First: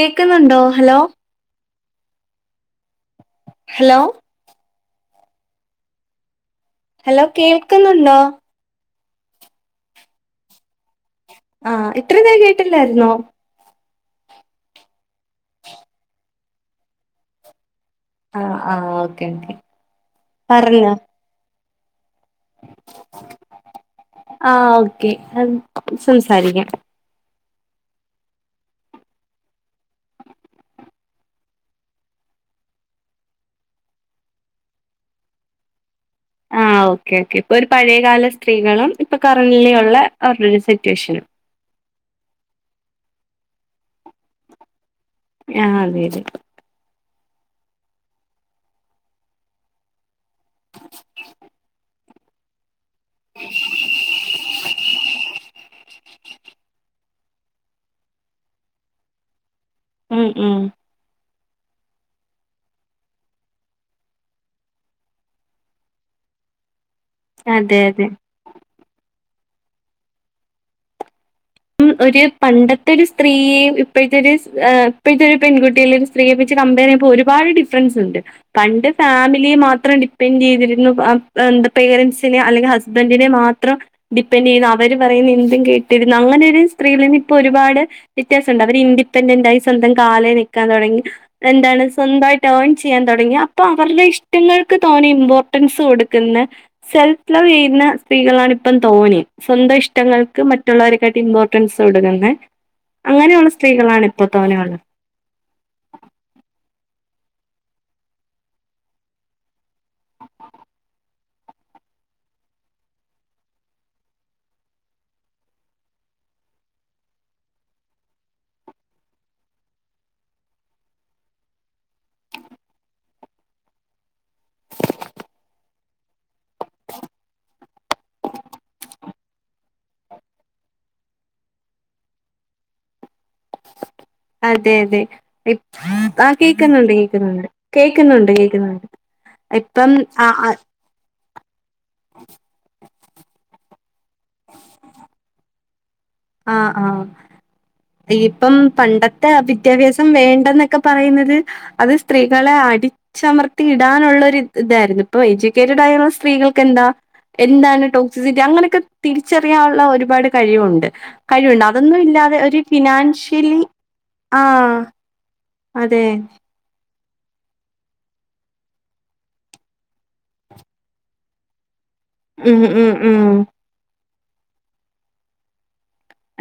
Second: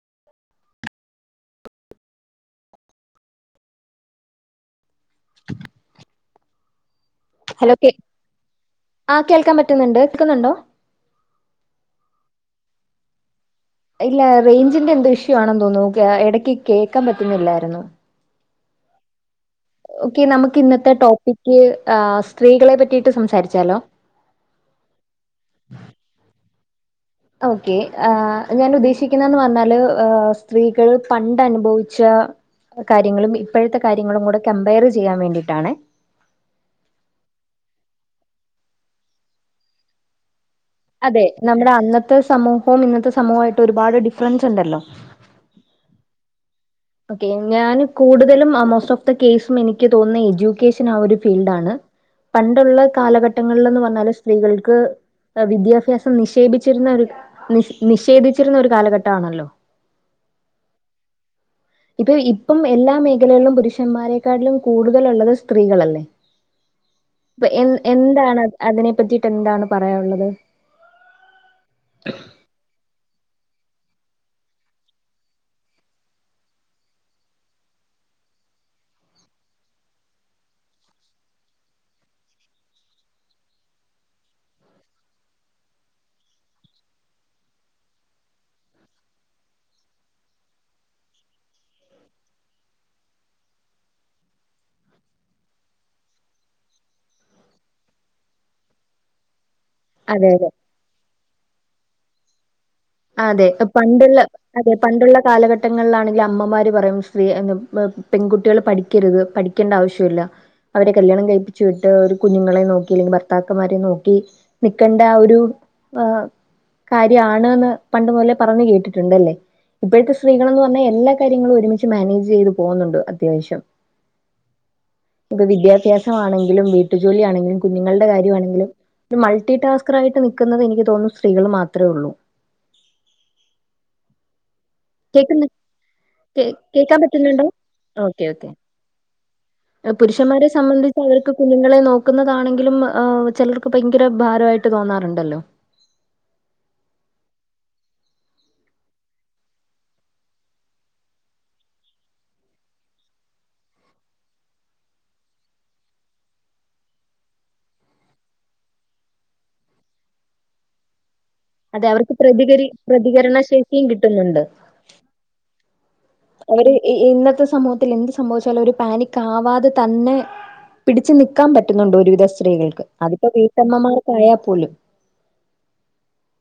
കേക്കുന്നുണ്ടോ hello [inaudible] hello [inaudible] hello കേൾക്കുന്നുണ്ടോ ആഹ് കേൾക്കാൻ പറ്റുന്നുണ്ട് കേക്കുന്നുണ്ടോ ആഹ് ഇത്രനേ കേട്ടില്ലാരുന്നോ ഇല്ല റേഞ്ചിന്റെന്തോ ഇഷ്യു ആണെന്ന് തോന്നുന്നു ങ്ഹാ എടയ്ക്ക് കേക്കാൻ പറ്റുന്നില്ലായിരുന്നു ആഹ് ആഹ് ഓക്കേ ഓക്കേ ഓക്കെ നമുക്ക് ഇന്നത്തെ ടോപ്പിക്കെ ആഹ് സ്ത്രീകളെ പറ്റീട്ട് സംസാരിച്ചാലോ ആഹ് ഓക്കെ സംസാരിക്കാം ഓക്കേ ആഹ് ഞാൻ ഉദ്ദേശിക്കുന്നേന്നു പറഞ്ഞാലെ ഏഹ് സ്ത്രീകൾ പണ്ടനുഭവിച്ച കാര്യങ്ങളും ഇപ്പോഴത്തെ കാര്യങ്ങളും കൂടെ കമ്പയറു ചെയ്യാൻ വേണ്ടീട്ടാണേ ആഹ് ഓക്കെക്കെ ഇപ്പൊ ഒരു പഴേകാല സ്ത്രീകളും ഇപ്പ കറന്റ്ലി ഉള്ള അതെ സിറ്റുവേഷനും നമ്മടെ അന്നത്തെ സമൂഹവും ഇന്നത്തെ സമൂഹവുമായിട്ട് ഒരുപാട് ഡിഫറൻസ് ഉണ്ടല്ലോ ആഹ് വരും ഓക്കെ ഞാൻ കൂടുതലും മാ മോസ്റ്റ് ഓഫ് ദി കേസുമെനിക്ക് തോന്നുന്നേ എഡ്യൂക്കേഷൻ ആഹ് ഒരു ഫീൽഡാണ് പണ്ടുള്ളേയ് കാലഘട്ടങ്ങളിൽന്ന് പറഞ്ഞാല് സ്ത്രീകൾക്ക് ഏഹ് വിദ്യാഭ്യാസം നിക്ഷേപിച്ചിരുന്നൊരു നി നിഷേധിച്ചിരുന്നൊരു കാലഘട്ടമാണല്ലോ ഉം ഉം ഇപ്പൊ ഇപ്പം എല്ലാ മേഖലകളിലും പുരുഷന്മാരെക്കാട്ടിലും കൂടുതലുള്ളത് സ്ത്രീകളല്ലേ [inaudible] ഇതെ എഹ് അതെ എന്തെ എന്താണ് അതിനെ പറ്റീട്ട് എന്താണ് പറയാനുള്ളത് ഉം ഒരു പണ്ടത്തെ ഒരു സ്ത്രീയേയും ഇപ്പഴത്തൊരു ആഹ് ഇപ്പഴത്തൊരു പെൺകുട്ടിലും സ്ത്രീയെപ്പിച്ച് കമ്പയറു ചെയ്യുമ്പോ ഒരുപാട് ഡിഫറൻസിണ്ട് പണ്ട് ഫാമിലിയെ മാത്രം ഡിപ്പെെൻഡ് ചെയ്തിരുന്നു ആഹ് എന്താ പേരൻസിനെ അല്ലെങ്കി ഹസ് ബൻറിനെ മാത്രം ഡിപ്പെൻഡ് ചെയ്തെ അവരു പറയുന്ന എന്തും കേട്ടിരുന്ന അങ്ങനെ ലീ സ്ത്രീതലിപ്പോ ഒരുപാടെ വ്യത്യാസൊണ്ട് അവരിൻഡിപെൻഡന്റായി സ്വന്തം കാലേ നിക്കാൻ തൊടങ്ങി എന്താണ് സ്വന്തായിട്ടേൺ ചെയ്യാൻ തൊടങ്ങി അപ്പൊ അവരുടെ ഇഷ്ടങ്ങൾക്ക് തോനെ ഇമ്പോർട്ടൻസു കൊടുക്കുന്ന സെൽഫ് ലവ് ചെയ്യുന്ന സ്ത്രീകളാണ് ഇപ്പം തോന്നേ സ്വന്ത ഇഷ്ട് അതെ തങ്ങൾക്ക് മറ്റുള്ളവരെക്കാട്ടി ഇമ്പോർട്ടൻസ് കൊടുക്കുന്നേ അതെ ഇപ്പ പണ്ടുള്ള അതെ പണ്ടുള്ള കാലഘട്ട് ട്ടങ്ങളിലാണെങ്കിൽ അമ്മമാര് പറയും സ്ത്രീ മെഹ് പെൺകുട്ടികൾ പഠിക്കരുത് പഠിക്കണ്ട ആവശ്യില്ല അവരെ കല്യാണം കഴിപ്പിച്ചു വിട്ടേ ഒരു കുഞ്ഞുങ്ങളെ നോക്കി അല്ലെങ്കി ഭർത്താക്കന്മാരെ നോക്കി നിക്കണ്ടാ ഒരു ആഹ് കാര്യാണേന്ന് പണ്ടു മുതലെ പറഞ്ഞ് കേട്ടിട്ടുണ്ടല്ലേ ഇപ്പഴത്തെ സ്ത്രീകളെന്നു പറഞ്ഞാ എല്ലാ കാര്യങ്ങളും ഒരുമിച്ച് മാനേജ് ചെയ്ത് പോകുന്നുണ്ട് അത്യാവശ്യം അത് വിദ്യാഭ്യാസമാണെങ്കിലും വീട്ടുജോലിയാണെങ്കിലും കുഞ്ഞുങ്ങളുടെ കാര്യാണെങ്കിലും മൾട്ടി ടാസ്ക്കറായിട്ട് നിക്കുന്നത് എനിക്ക് തോന്നുന്നു സ്ത്രീകളു മാത്രേ ഉള്ളൂ അതെ അതെ കേൾക്കുന്ന ആഹ് കേ കേക്കുന്നുണ്ട് കേക്കുന്നുണ്ട് കേക്കാൻ പറ്റുന്നുണ്ടോ കേക്കുന്നുണ്ട് കേക്കുന്നുണ്ട് ഇപ്പം ഏഹ് ആ പുരുഷന്മാരെ ആ സംബന്ധിച്ച് അവറക്ക് കുഞ്ഞുങ്ങളെ നോക്കുന്നതാണെങ്കിലും ഏഹ് ചെലർക്ക് ഭയങ്കര ഭാരമായിട്ട് തോന്നാറുണ്ടല്ലോ ആഹ് ആഹ് തീപ്പം പണ്ടത്തെ ആഹ് വിദ്യാഭ്യാസം വേണ്ടന്നൊക്കെ പറയുന്നത് അത് സ്ത്രീകളെ അടിച് ച്ചമർത്തി ഇടാനൊള്ളൊരു ഇതാരുന്നു ഇപ്പൊ എഡ്യൂക്കേറ്റഡായുള്ള സ്ത്രീകൾക്കെന്താ എന്താണ് ടോക്സിസിറ്റി അങ്ങനൊക്കെ തിരിച്ചറിയാനുള്ള ഒരുപാട് കഴിവുണ്ട് കഴിവുണ്ട് അതെ അതൊന്നും അവർക്ക് ഇല്ലാതെ ഒരു പ്രതികരി പ്രതികരണ ഫിനാൻഷ്യലി ശേഷിയും കിട്ടുന്നുണ്ട് ആഹ് അതെ അവര് ഈ ഇന്നത്തെ സമൂഹത്തിൽ എന്ത് സംഭവിച്ചാലും അവര് പാനിക് ആവാതെ തന്നെ പിടിച്ച് നിക്കാൻ പറ്റുന്നൊണ്ട് ഒരുവിധം ഉം സ്ത്രീകൾക്ക് ഉം ഉം അതിപ്പോ ബി റ്റമ്മമാരെക്കായാൽ പോലും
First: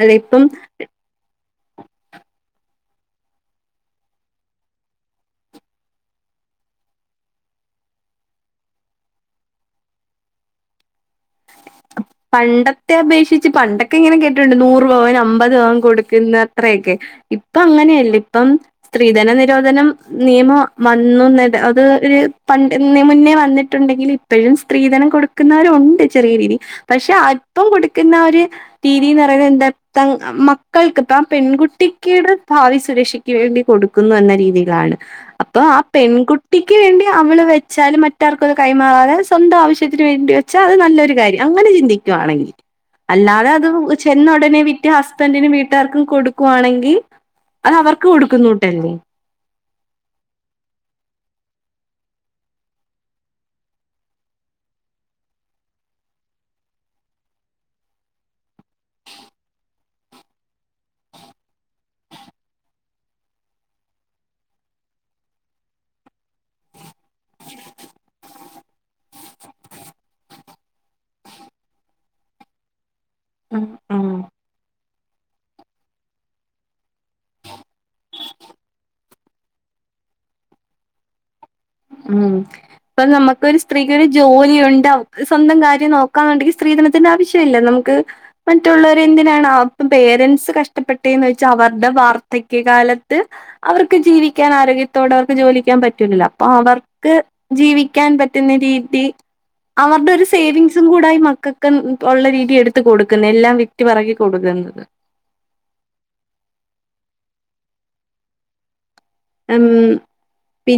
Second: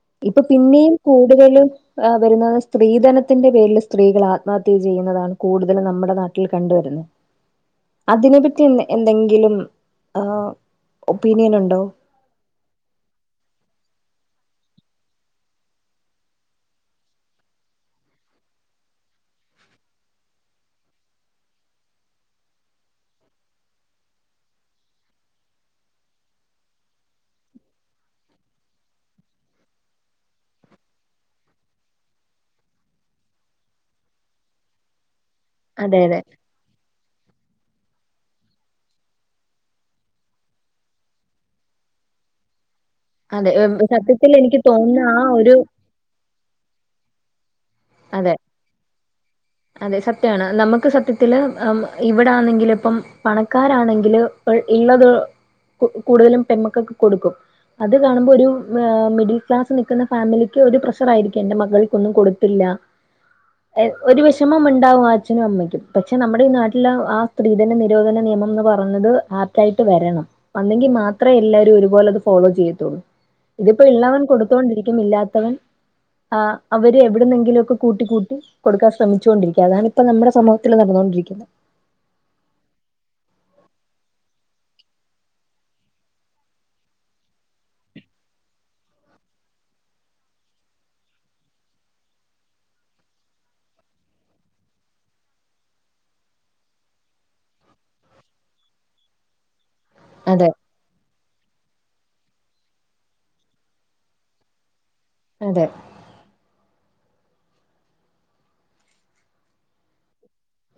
അല്ല ഇപ്പൊ ഇപ്പം പിന്നെയും കൂടുതലും അ വരുന്നത് സ്ത്രീധനത്തിന്റെ പേരില് സ്ത്രീകളാ മത്യു ചെയ്യുന്നതാണ് കൂടുതലും നമ്മുടെ നാട്ടിൽ കണ്ടുവരുന്നെ അതിനെപ്പറ്റി എന്ന് എന്തെങ്കിലും ആം ഒപ്പീനിയൻ ഒണ്ടോ പണ്ടത്തെ അപേക്ഷിച്ച് പണ്ടൊക്കെ ഇങ്ങനെ കേട്ടിട്ട്ണ്ട് നൂറു ഭവൻ അമ്പത് ഭവൻ കൊടുക്ക്ന്ന് അത്രയൊക്കെ ഇപ്പങ്ങനെയല്ല ഇപ്പം സ്ത്രീധന നിരോധനം നിയമം വന്നു ന്ന്ത് അത് ഒര് പണ്ടെന്നേ മുന്നേ വന്നിട്ടുണ്ടെങ്കില് എപ്പഴും സ്ത്രീധനം കൊടുക്കുന്നവരെ ഒണ്ട് ചെറിയ രീതി പക്ഷെ അല്പ്പം കൊടുക്കുന്നവര് തീ വി ന്നറയ്ന്നത് എന്താത്താ മക്കൾക്ക് ഇപ്പ ആ പെൺകുട്ടിക്കിട് ഭാവി സുരക്ഷി ക്കിവേണ്ടി കൊടുക്കുന്നു എന്ന രീതിയിലാണ് അപ്പൊ ആ അതെ അതെ പെൺകു ട്ടിക്ക് വേണ്ടി അവള് വെച്ചാലും മറ്റാർക്കുംത് കൈമാറാതെ സ്വന്തം ആവശ്യത്തിന് വേണ്ടി വെച്ചാ അത് നല്ലൊരു കാര്യം അങ്ങനെ ചിന്തിക്കുവാണെങ്കി അല്ലാതെ അതെ അത് ചെന്ന സത്യത്തിൽ എനിക്ക് ഒടനെ വിറ്റ് തോന്നുന്ന ആ ഹസ്ബന്റിനും ഒരു വീട്ടുകാർക്കും കൊടു കുവാണെങ്കി അത് അവർക്ക് അതെ കൊടുക്കുന്നുട്ടല്ലേ അതെ സത്യാണ് നമ്മക്ക് സത്യത്തില് അം ഇവിടെ ആന്നെങ്കില് ഇപ്പം പണക്കാരാണെങ്കില് പൾ ഇള്ളത് കു കൂടുതലും പെമ്മക്കക്ക് കൊടുക്കും അത് കാണുമ്പോ ഒരു മിഡിൽ ക്ലാസ് നിക്ക്ന്ന ഫാമിലിക്ക് ഒരു പ്രഷർ ആയിരിക്കും എൻറെ മകൾ കൊന്നും കൊടു ഇല്ല ഒരു വിഷമം മ്ണ്ടാവും ആ അച്ഛനും അമ്മയ്ക്കും പക്ഷെ നമ്മടെ ഈ നാട്ടില് ആ സ്ത്രീധന നിരോധന നിയമംന്ന് പ ഒന്നത് ആപ്റ്റായിട്ട് വരണം വന്നെങ്കി മാത്രയെ എല്ലാരു ഒരുപോലെ അത് ഫോളോ ചെയ്യത്തൊള്ളൂ ഉം ഇതിപ്പോ ഉം ഇള്ളവൻ കൊടു തോണ്ടിരിക്കിന്നില്ലാത്തവൻ ആ അവര് എവിടുന്നെങ്കിലും ഒക്കെ കൂട്ടി കൂട്ടി കൊടുക്കാ ശ്രമിച്ചുകൊണ്ടരിക്ക അതാണ് ഇപ്പ നമ്മുടെ സമൂഹത്തിൽ നടന്നോണ്ടിരിക്കിന്നെ ഉം ഇപ്പം നമുക്ക് ഒരു സ്ത്രീകള് ജോലിയെണ്ട് അവക്ക് സ്വന്തം കാര്യം നോക്കാന്നെണ്ടെങ്കി ഈ സ്ത്രീധന അതനാവശ്യ ഇല്ലെ നമുക്ക് മറ്റുള്ളവരെ എന്തിനാണ് അപ്പം പേരൻറ്സ് കഷ്ടപ്പെട്ടേന്ന് വോച്ചേന്ന് വെച്ച അവര്ടെ വാർധക്യ കാലത്ത് അവർക്ക് ജീവിക്കാനാ ആരോഗ്യത്തോടെ അവർക്ക് ജോലിക്കോവാൻ പറ്റൂലല്ല പ്പ അവർക്ക് ജീവിക്കാൻ പറ്റുന്ന രീതി അവര്ടെ ഒരു അതെ സേവിങ്സ് തും കൂടായി മക്കക്ക് ഉള്ള രീതി എടുത്ത് കൊടുക്ക്ന്നെ എല്ലാം വിറ്റ് പറ്ക്കി കൊടുക്ക്ന്നത് അതെ എം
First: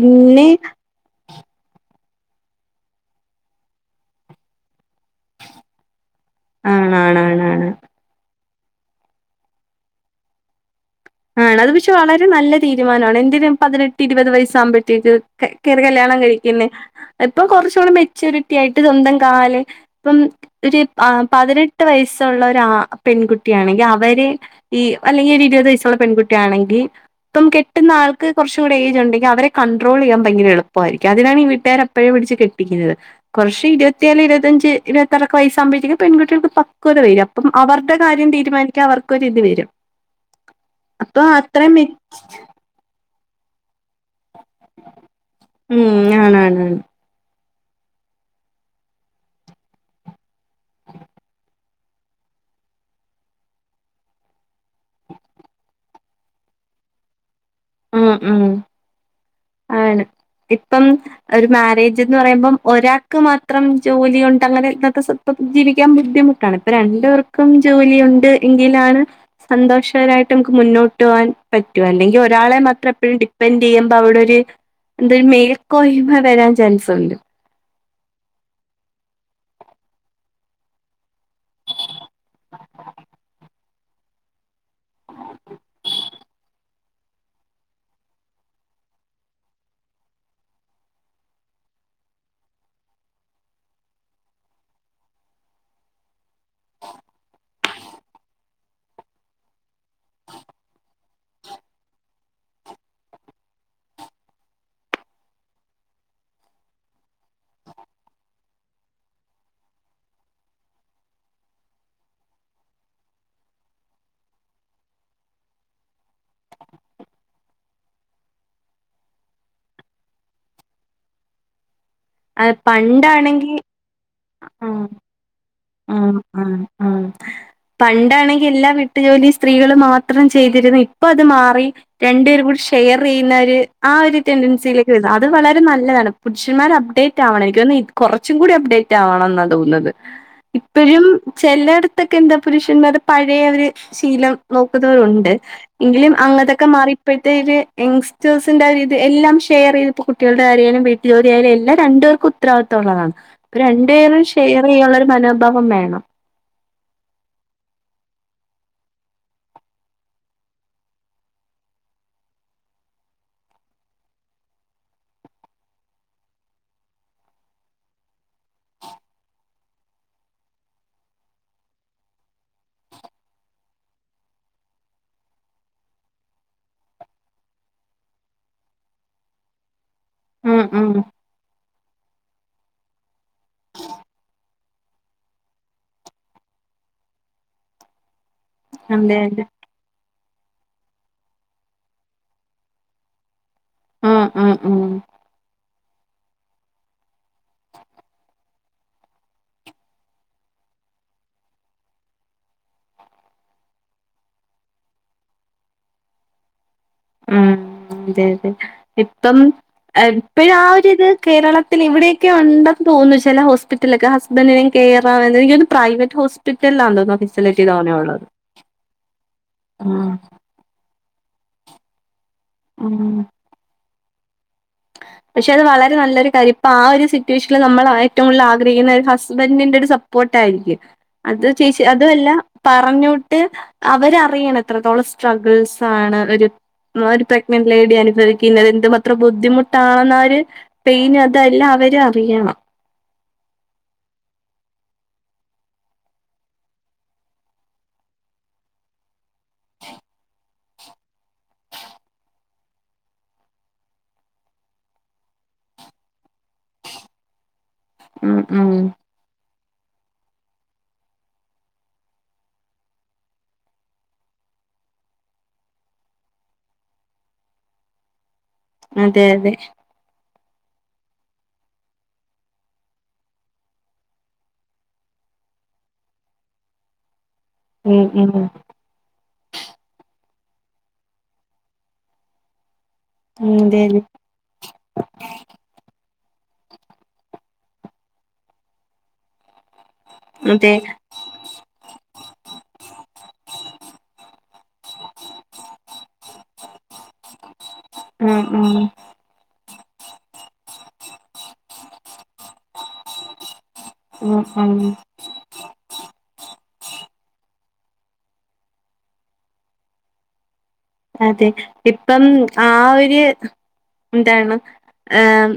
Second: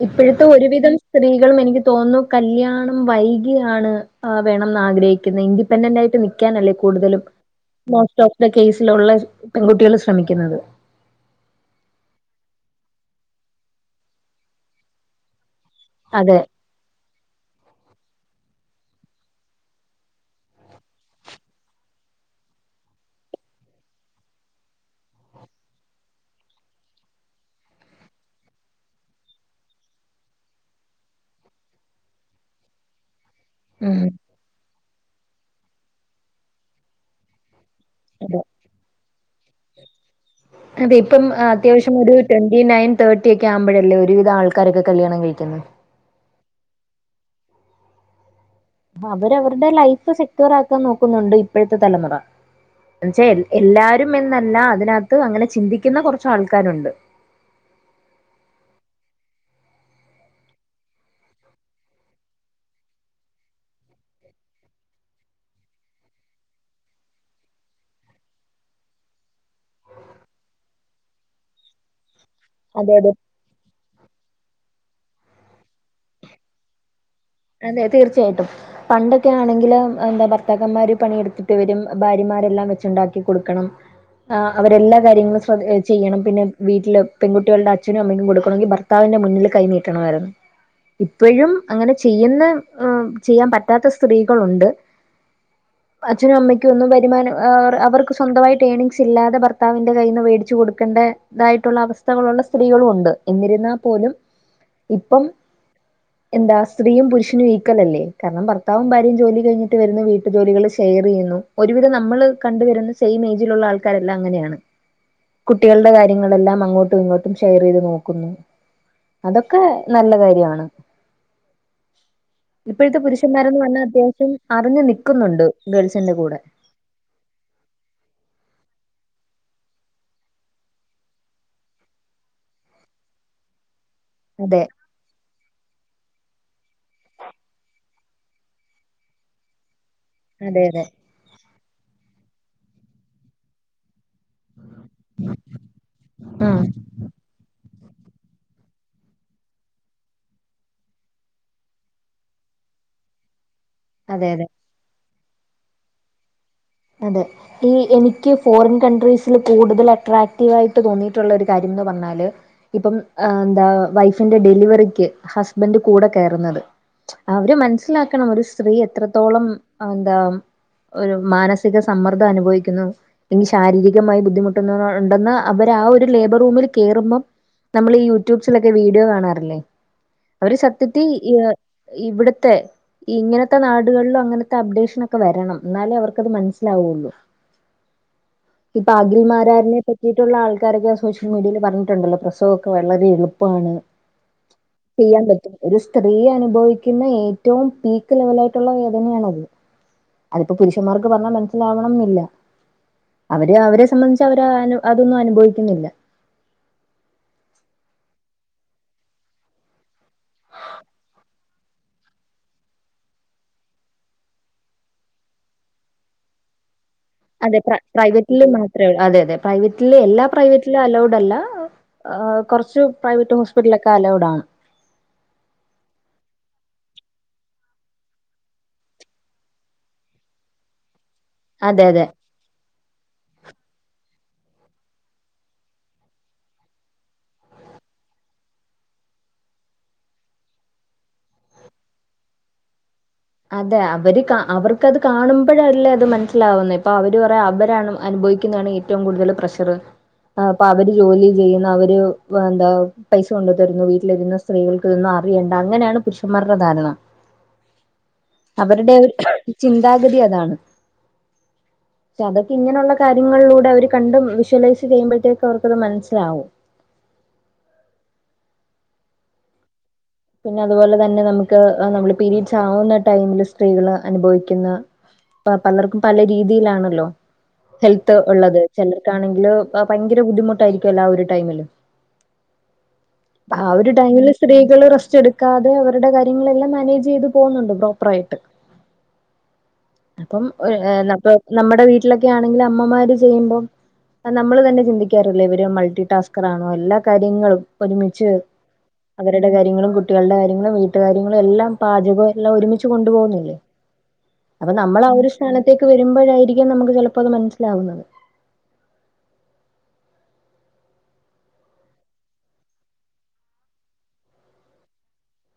ഇപ്പഴ്ത്തെ ഒരുവിധം സ്ത്രീകളുമെനിക്ക് തോന്നു കല്യാണം വൈകിയാണ് ആ വേണംമ്ന്ന് ആഗ്രഹി ക്കിന്നെ ഇൻഡിപെൻഡന്റ് ആയിട്ട് നിക്കിനല്ലേ കൂടുതലും ആണാണാണാണ് മോസ്റ്റ് ഓഫ് ദ കേസ്‌ലെള്ള പെൺകുട്ടികൾ ശ്രമിക്കുന്നത് ആണ് അത് പക്ഷെ വളരെ നല്ല തീരുമാനാണ് എന്തിന് പതിനെട്ട് ഇരുപത് വയസാമ്പത്തേക്ക് കേറി കല്യാണം അതെ കഴിക്കിന്നേ ഇപ്പൊ കൊറച്ചോടെ മെച്ചൂരിറ്റി ആയിട്ട് സ്വന്തം കാലെ ഇപ്പം ഒരു അ പതിനെട്ട് വയസൊള്ള ഒര അ പെൺകുട്ടിയാണെങ്കി, അവരെ- ഈ അല്ലെങ്കി ഒരു ഇരുപത് വയസ്സ്ള്ള പെൺകുട്ടിയ ആണെങ്കി- ഇപ്പം കെട്ടുന്ന ആൾക്ക് കുറച്ചൂടെ ഏജ് ഒണ്ടെങ്കി അവരെ കൺട്രോ ചെയ്യൻ ഭയങ്കര എളുപ്പം ആയിരിക്കും അതിനാണ് വീട്ടുക്കാര - ഇപ്പഴെ പിടിച്ച് കെട്ടിക്കിന്നത് കൊറച്ച് ഉം ഇരുപത്തിയേള് ഇരുപത്തഞ്ച് ഇരുപത്താറെക്കെ വയസ്സാക്മ്പഴ്ത്തേക്കും പെൺകുട്ടികൾക്ക് പ- കുത വര് അപ്പം അവർടെ കാര്യം അതെ. തീരുമാനിക്കാൻ അവർക്കൊരിത് വരും. അതെ അപ്പൊ ഇപ്പം അത്രയും മെ അത്യാവശ്യം ഒരു ടെൻ- ഈ നയൻ, തേട്ടി കെ ആകുമ്പോഴല്ലേ ഒരുവിധ ആൾക്കാരൊക്കെ കല്യാണം കഴിക്കിന്നെ, ഉം ആണ് ആണ്... അവരവര്ടെ ലൈഫ് സെക്യൂറ ആക്കാൻ നോക്കുന്നുണ്ട് ഇപ്പഴ്ത്തെ തലമുറ. എന്നൊച്ച എല്ലാരും എന്നല്ല- അതിനകത്ത് അങ്ങനെ- ചിന്തിക്കുന്ന കുറച്ച ആൾക്കാരുണ്ട്. ഉം ഉം... ആണ് ഇപ്പം, ഒരു മാരേജ് എന്ന് പറയുമ്പം, ഒരാൾക്ക് മാത്രം ജോലി ഉണ്ടെന്ന് അങ്ങനെ ഇന്ന- ഇപ്പം ജീവിക്കാൻ ബുദ്ധിമുട്ടാണ്, ഇപ്പോ രണ്ടപേർക്കും ജോലി ഉണ്ട് എങ്കിലാണ്, സന്തോഷകരായിട്ട് നമുക്ക് മുന്നോട്ട് പോകവാൻ പറ്റും, അല്ലെങ്കിൽ ഒരാളെ മാത്രം അതെ അതെ എപ്പോഴും ഡിപ്പെൻഡ് ചെയ്യുമ്പോൾ അവിടെ- എന്ത മേൽക്കോഹിമ വരാൻ ചാൻസുണ്ട്. അതെ തീർച്ചയായിട്ടും, പണ്ടൊക്കെ ആണെങ്കിലും എന്താ? ഭർത്താക്കന്മാര് പണിയെടുത്തിട്ട്- വരും ഭാര്യമാരെല്ലാം വെച്ചുണ്ടാക്കി കൊടുക്കണം, ആ അവരെല്ലാ കാര്യങ്ങളും ശ്ര ചെയ്യണം പിന്നെ വീട്ടില് പെൺകുട്ടികളുടെ അച്ഛനുമ്മയ്ക്കും കൊടുക്കണങ്കിൽ- ഭർത്താവിന്റെ മുന്നിൽ കൈനീട്ടണമായിരുന്നു. ഇപ്പോഴും അങ്ങനെ- ചെയ്യുന്ന, ചെയ്യാൻ പറ്റാത്ത സ്ത്രീകളുണ്ട്. അച്ഛനും അമ്മയ്ക്കൊന്നും, വരുമാനം അവർക്ക് സ്വന്തമായി- ഏർനിങ്സ് ഇല്ലാതെ- ഭർത്താവിന്റെ കയ്യി നിന്ന് മേടിച്ച്- കൊടുക്കേണ്ട ഇതായിട്ടുള്ള അവസ്ഥ, സ്ത്രീകളും ഉണ്ട്, എന്തിരുന്നാൽ പോലും ഇപ്പം എന്താ? സ്ത്രീയും പുരുഷനും ഈക്വലല്ലേ കാരണം ഭർത്താവും, ഭാര്യയും ജോലി കഴിഞ്ഞിട്ട് വരുന്നു, വീട്ടു ജോലികള് ഷെയർ ചെയ്യുന്നു. ഒരുവിധം നമ്മള് കണ്ടുവരുന്ന സെയിം ഏജിലുള്ള ആൾക്കാരെല്ലാം അങ്ങനെയാണ്. കുട്ടികളുടെ കാര്യങ്ങളെല്ലാം അങ്ങോട്ടും, ഇങ്ങോട്ടും ഷെയർ ചെയ്ത് നോക്കുന്നു. അതൊക്കെ നല്ല കാര്യമാണ്. അത് ഇപ്പോഴത്തെ പണ്ടാണെങ്കി പുരുഷന്മാരന്ന് പറഞ്ഞാൽ അത്യാവശ്യം അറിഞ്ഞു നൽക്കുന്നുണ്ട്. അ അ അ... പണ്ടാണെങ്കി എല്ലാ വീട്ടുജോലി സ്ത്രീകള് മാത്രം ചെയ്തിര്ന്ന് ഇപ്പ അത് മാറി. രണ്ടുപേരും കൂടി ഷെയർ ചെയ്യുന്നവര് ആ ഒരു അതെ ടെഡൻസിയില്- അത് വളരെ നല്ലതാണ് പുരുഷന്മാർ അപ്ഡേറ്റ് ആണം എനിക്ക്- തോന്നുന്നു കുറച്ചും കൂടി അപ്ഡേറ്റ് ആവണം എന്നാ തോന്നുന്നത്. അതെ അതെ ഇപ്പോഴും ചിലയിടത്തക്കെ എന്താ? പുരുഷമാരെ പഴയ ഒരു ശീലം- നോക്കുന്നവരുണ്ട് എങ്കിലും ഉം അങ്ങത്തക്കെ മാറി- ഇപ്പോഴത്തെ ഒരു യങ്സ്റ്റേഴ്സിന്റെ, ഇത് എല്ലാം ഷെയർ ചെയ്ത് ഇപ്പം കുട്ടികളുടെ കാര്യാലും, വീട്ടിൽ ജോലി ആയാലും എല്ലാം രണ്ടുപേർക്കും- ഉത്രത്തുള്ളതാണ് ഇപ്പം രണ്ടു പേരും അതെ അതെ ഷെയർ ചെയ്യാനുള്ള ഒരു- മനോഭാവം വേണം. അതെ... ഈ എനിക്ക് ഫോറിൻ കൺട്രീസിൽ കൂടുതൽ അട്രാക്റ്റീവായിട്ട് തോന്നിയിട്ടുള്ളൊരു കാര്യന്ന്- പറഞ്ഞാല്, ഇപ്പം എന്താ വൈഫിന്റെ ഡെലിവറിക്ക് ഹസ്ബൻഡ് കൂടെ കയറുന്നത്. അവര് മനസ്സിലാക്കണം ഒരു സ്ത്രീ, എത്രത്തോളം എന്താ? ഒരു മാനസ- സിക സമ്മർദ്ദം അനുഭവിക്കുന്നു. എങ്കിൽ ശാരീരികമായി ബുദ്ധിമുട്ടുന്ന ഉണ്ടെന്ന് അവര് ആ ഒരു ലേബർ റൂമിൽ കയറുമ്പം- നമ്മള് ഈ യൂട്യൂബ്സിലൊക്കെ വീഡിയോ കാണാറില്ലേ? അവര് ഉം ഉം സത്യത്തിൽ- ഇവിടത്തെ ഇങ്ങനത്തെ, നാടുകളിലും അങ്ങനത്തെ അപ്ഡേഷനൊക്കെ വരണം. എന്നാലെ അവർക്ക് അത് മനസ്സ ലാവുള്ളു, ഇപ്പ അതെ അതെ അകിൽമാരാറിനെ പറ്റി- കീട്ടുള്ള ആൾക്കാരൊക്കെ സോഷ്യൽ മീഡിയയിൽ പറഞ്ഞിട്ടുണ്ടല്ലോ പ്രസവൊക്കെ വളരെളുപ്പമാണ്. ഉം ഉം ഉം... ചെയ്യാൻ പറ്റും ഒരു സ്ത്രീ അനുഭവിക്കുന്ന ഏറ്റവും പീക്ക് ലെവലായിട്ട്- ട്ടുള്ള വേദനകള് അതിപ്പോ പുരുഷന്മാർക്ക് പറ- സിലാവണന്നില്ല അവര് അവരെ സംബന്ധിച്ച് അവര് അതൊന്നും അനുഭവിക്കുന്നില്ല. ഉം അതെ യതെ ഇപ്പം ആരിപ്പഴാ ര്‌ര് കേരളത്തില് ഇവിടെയൊക്കെ ഉണ്ടെന്ന് തോന്നുന്നു ചെല ഹോസ്പി റ്റൽല് ഹസ്ബൻഡിന് കേറാ അല്ലങ്കില് പ്രവറ്റ് ഹോസ്പിറ്റൽലാ [unintelligible] അതെ പ്ര പ്രൈവറ്റില് മാത്രേള്ളൂ അതെ യതെ പ്രൈവറ്റ്ല് ആഹ് എല്ലാ പ്രൈവറ്റിലും അലൗഡല്ല. ഏഹ് കൊർച്ച് ഉം പ്രൈവറ്റ് ഹോസ്പിറ്റൽ ലൊക്കെ അലൗഡാണ്. പക്ഷെ അത് വളരെ നല്ലൊരു കാര്യ ഇപ്പാ ഒര് സിറ്റുവേഷൻല് നമ്മളാ ഏറ്റവും കൂടുതൽ ആഗ്രഹിക്കുന്നെ ഒരു ഹസ്ബൻസിന്റെ ഒരു സ പോട്ടായിരിക്കും അത് ചേച്ചി അതെ അതെ അതുവല്ല പറഞ്ഞോട്ട് അവരറിണ് എത്രത്തോളം സ്ട്രഗിൾസാണ് ഇവര് ഒരു പ്രഗ്നന്റ് ലേഡി അനുഭവിക്കുന്ന എന്ത് മാത്ര ബുദ്ധിമു ട്ടാന്നര് പെയ്ന് അതെല്ലാം അവര് അറിയണം. അതെ അവര് കാ അവർക്കത് കാണുമ്പഴല്ലേ അത് മൻസ്സിലാവുന്നെ ഇപ്പൊ അവര് പറയാ അവരാണ് അനുഭവിക്കുന്നാണ് ഏ റ്റവും കൂടുതൽ പ്രഷർ ആ പ്പ അവര് ജോലി ചെയ്യുന്നു അവര് എന്താ പൈസ കൊണ്ട് തരുന്നു വീട്ടിലിര്ന്ന് സ്ത്രീകൾക്കിതൊന്നും അറിയണ്ട അങ്ങനെണ് പുരുഷന്മാരുടെ ധാരണ ഉം ഉം അവരുടെ ചിന്താഗതി അതാണ്. ക്ഷേ അതൊക്കെ ഇങ്ങനൊള്ള കാര്യങ്ങളിലൂടെ അവര് കണ്ടും വിഷ്വലൈസ് ചെയ്യുമ്പോഴത്തേക്ക് അവർക്ക്ത് മൻസ്സിലാവും. അതെ യതെ പിന്നെ അത്പോലെ തന്നെ നമക്ക് നമ്മള് പീരീഡ്സാവുന്ന ടൈമില് സ്ത്രീകള് അനുഭവിക്കുന്ന പ്പ പലർക്കും പല രീതിയിലാണല്ലോ ഉം ഹെൽത്ത് ഉം ഒള്ളത് ചെലർക്കാണെങ്കില് ഭ ഭയങ്കര ബുദ്ധിമുട്ടായിരിക്കൊ ല്ലോ ആ ഒര് ടൈമില്. ആ അതെ ഒര് അതെ ടൈമില് സ്ത്രീകളെ റെസ് ക്കാതെ അവരുടെ കാര്യങ്ങളെല്ലാം മാനേജെയ്ത് പോവുന്നുണ്ട് പ്രോപ്പറായിട്ട്. അപ്പം അതെ ഒര് ഏഹ് ന്നപ്പൊ നമ്മടെ വീട്ടിലൊക്കണെങ്കില് അമ്മമാര് ചെയ്യുമ്പം നമ്മള് തന്നെ ചിന്തിക്കാറില്ല ഇവര് മൾട്ടി ടാസ്കറാണോ എല്ലാ കാര്യങ്ങളും ഒര്മിച്ച് ഉം ഉം അവരുടെ കാര്യങ്ങളും കു ട്ട്യൾടെ കാര്യങ്ങളും വീട്ട് കാര്യങ്ങളും എല്ലാം പാചകും എല്ലാം ഒരുമിച്ച് കൊണ്ട്പോകുന്നില്ലേ ഉം അപ്പൊ ഉം നമ്മൾ ആ ഒര് സ്ഥാനത്തേക്ക് വരുമ്പഴായിരിക്കും നമക്ക് ചെലപ്പോ അത് മൻസ്സിലാവുന്നത്. അതെ ഇപ്പം ആ ഒര് എന്താണ് ആം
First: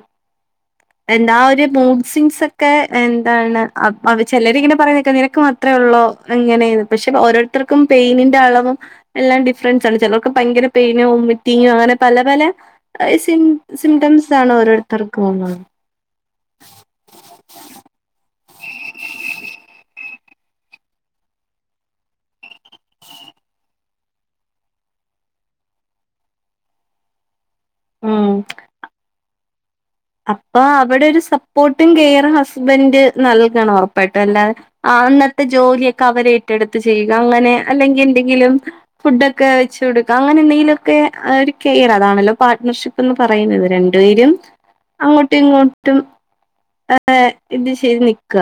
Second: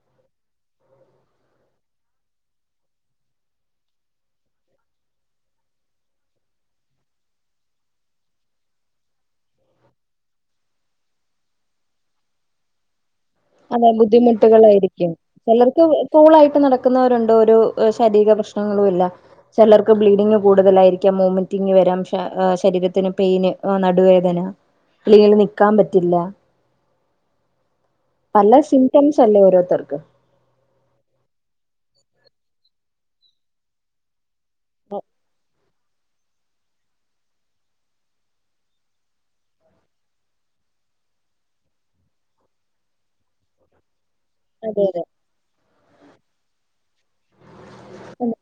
എന്താ ഒര് മൂഡ് സെൻസൊക്കെ എന്താണ് അപ് അവ് ചെലര്ങ്ങനെ പറിണേക്ക നിനക്ക് മാ ത്രേ ള്ളോ ഇങ്ങനെ പക്ഷെ ഓരോര്ത്തർക്കും പെയ്നിന്റെ അളവും എല്ലാം ഡിഫറൻസാണ് ചെലർക്ക് ഭയങ്കര പെയിനോ ഒമിറ്റിങ്ങോ അങ്ങനെ പലെ പലെ എഹ് സെം അതെ സിംറ്റൻസാണ് ബുദ്ധിമുട്ടുകളായിരിക്കും ഓരോര്ത്തർക്കും [unintelligible] ചിലർക്ക് കൂളായിട്ട് നടക്കുന്നവരുണ്ടൊരു എഹ് ശാരീര പ്രശ്നങ്ങളുല്ല. ചെലർക്ക് ബ്ലീഡിങ് കൂടുതലായിരിക്കും ഒമിറ്റിങ് വരാം ശ എഹ് ശരീരത്തിന് പെയ്ന് എഹ് നടുവേദന പ്ലീങ്ങനെ നിക്കാൻ പറ്റില്ല പലെ സിംറ്റംസല്ലേ ഓരോര്ത്തർക്ക് അപ്പ അവടൊരു സപ്പോർട്ടിങ് കെയറിങ് ഹസ്ബന്ഡ് നൽകണം ഒറപ്പായിട്ടും അല്ലാതെ ആഹ് അന്നത്തെ ജോല്യെക്കെ അവരെറ്റെട്ത്ത് ചെയ്യുക അങ്ങനെ അല്ലെങ്കി എന്തെങ്കിലും ഫുഡൊക്കെ വെച്ച് കൊട്ക്ക അങ്ങനെന്തെങ്കിലൊക്കെ ആ ഒര് കെയർ അതാണല്ലോപാട്ണർഷിപ്പ് എന്ന് പറയുന്നത് രണ്ട്പേരും അതെ യതെ ങ്ങോട്ടിങ്ങോട്ടും എഹ് ഇത് ചെയ്ത് നിക്ക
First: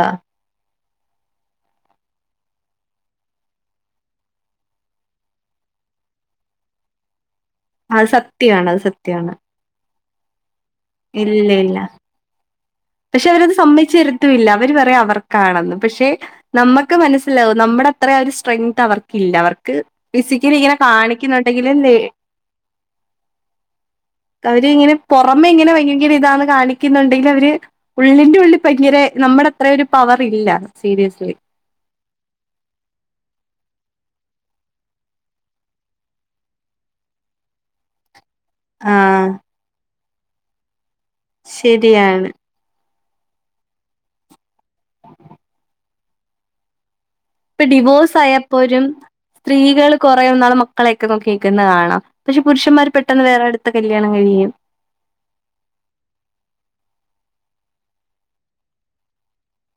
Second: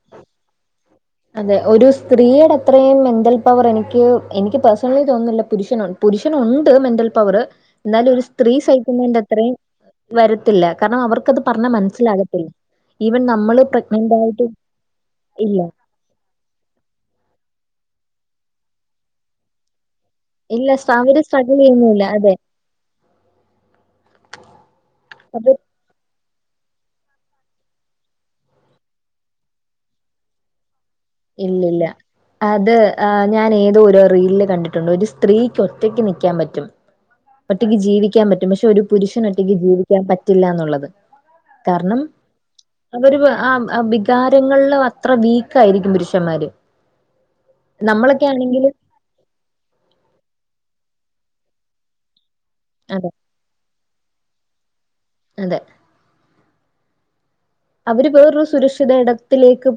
അതെ ഒരു സ്ത്രീയുടെ അത്രയും മെന്റൽ പവർ എനിക്ക് എനിക്ക് പേഴ്സണലി തോന്നില്ല പുരുഷനു പുരുഷനുണ്ട് മെന്റൽ പവറ് അത് എന്നാലും ഒരു സ്ത്രീ സത്യാണ് അത് സത്യാണ്. സഹിക്കുന്നയ്ന്റെത്രയും വരത്തില്ല കാരണം അവർക്കത് ഇല്ല പറഞ്ഞാ ഇല്ല. മൻസ്സിലാകത്തില്ല പക്ഷെ അവരത് സമ്മയ്ച്ചെരത്തുല്ല അവര് പറയാ ഇല്ല അവർക്കാണെന്ന് പക്ഷെ നമ്മക്ക് മനസ്സിലാവും നമ്മടത്രെ ഒരു സ്ട്രെങ്ത് അവർക്കില്ല അവർക്ക് ഇല്ല ഫിസിക്കലിങ്ങനെ അവര് സ്ട്രഗിൾ കാണിക്കുന്നുണ്ടെങ്കിലും നേ ചെയ്യുന്നുല്ല അതെ അവരിങ്ങനെ പൊറമെ അത് ഇങ്ങനെ ഭയങ്കര ഇതാന്ന് കാണിക്ക ക്കുന്നുണ്ടെങ്കിൽ അവര് ഉള്ളിന്റെ ഉള്ളിൽ ഭയങ്കര നമ്മുടെയത്ര ഒരു പവർ ഇല്ല സീരിയസ്ലി ഇല്ലയില്ല അത് ഞാൻ ഏതോരോ റീലില് കണ്ടിട്ടുണ്ട് ഒരു സ്ത്രീക്ക് ഒറ്റക്ക് നിൽക്കാൻ പറ്റും ഒറ്റക്ക് ജീവിക്കാൻ പറ്റും പക്ഷെ ഒരു പുരുഷന് ആഹ് ഒറ്റക്ക് ജീവിക്കാൻ പറ്റില്ല എന്നുള്ളത് കാരണം ശരിയാണ്. അവര് ആ വികാരങ്ങളില് അത്ര വീക്ക് ആയിരിക്കും പുരുഷന്മാര് ഇപ്പൊ ഡിവോഴസ് നമ്മളൊക്കെ ആണെങ്കില് ആയപ്പോലും സ്ത്രീള് കൊറെ ഒന്നാള് മക്കളെയൊക്കെ നോക്കിക്കുന്നത് കാണാം പക്ഷെ പുരുഷന്മാര് അതെ പെട്ടെന്ന് വേറെ അടുത്ത കല്യാണം കഴിയും അതെ അവര് വേറൊരു സുരക്ഷിതയിടത്തിലേക്ക് -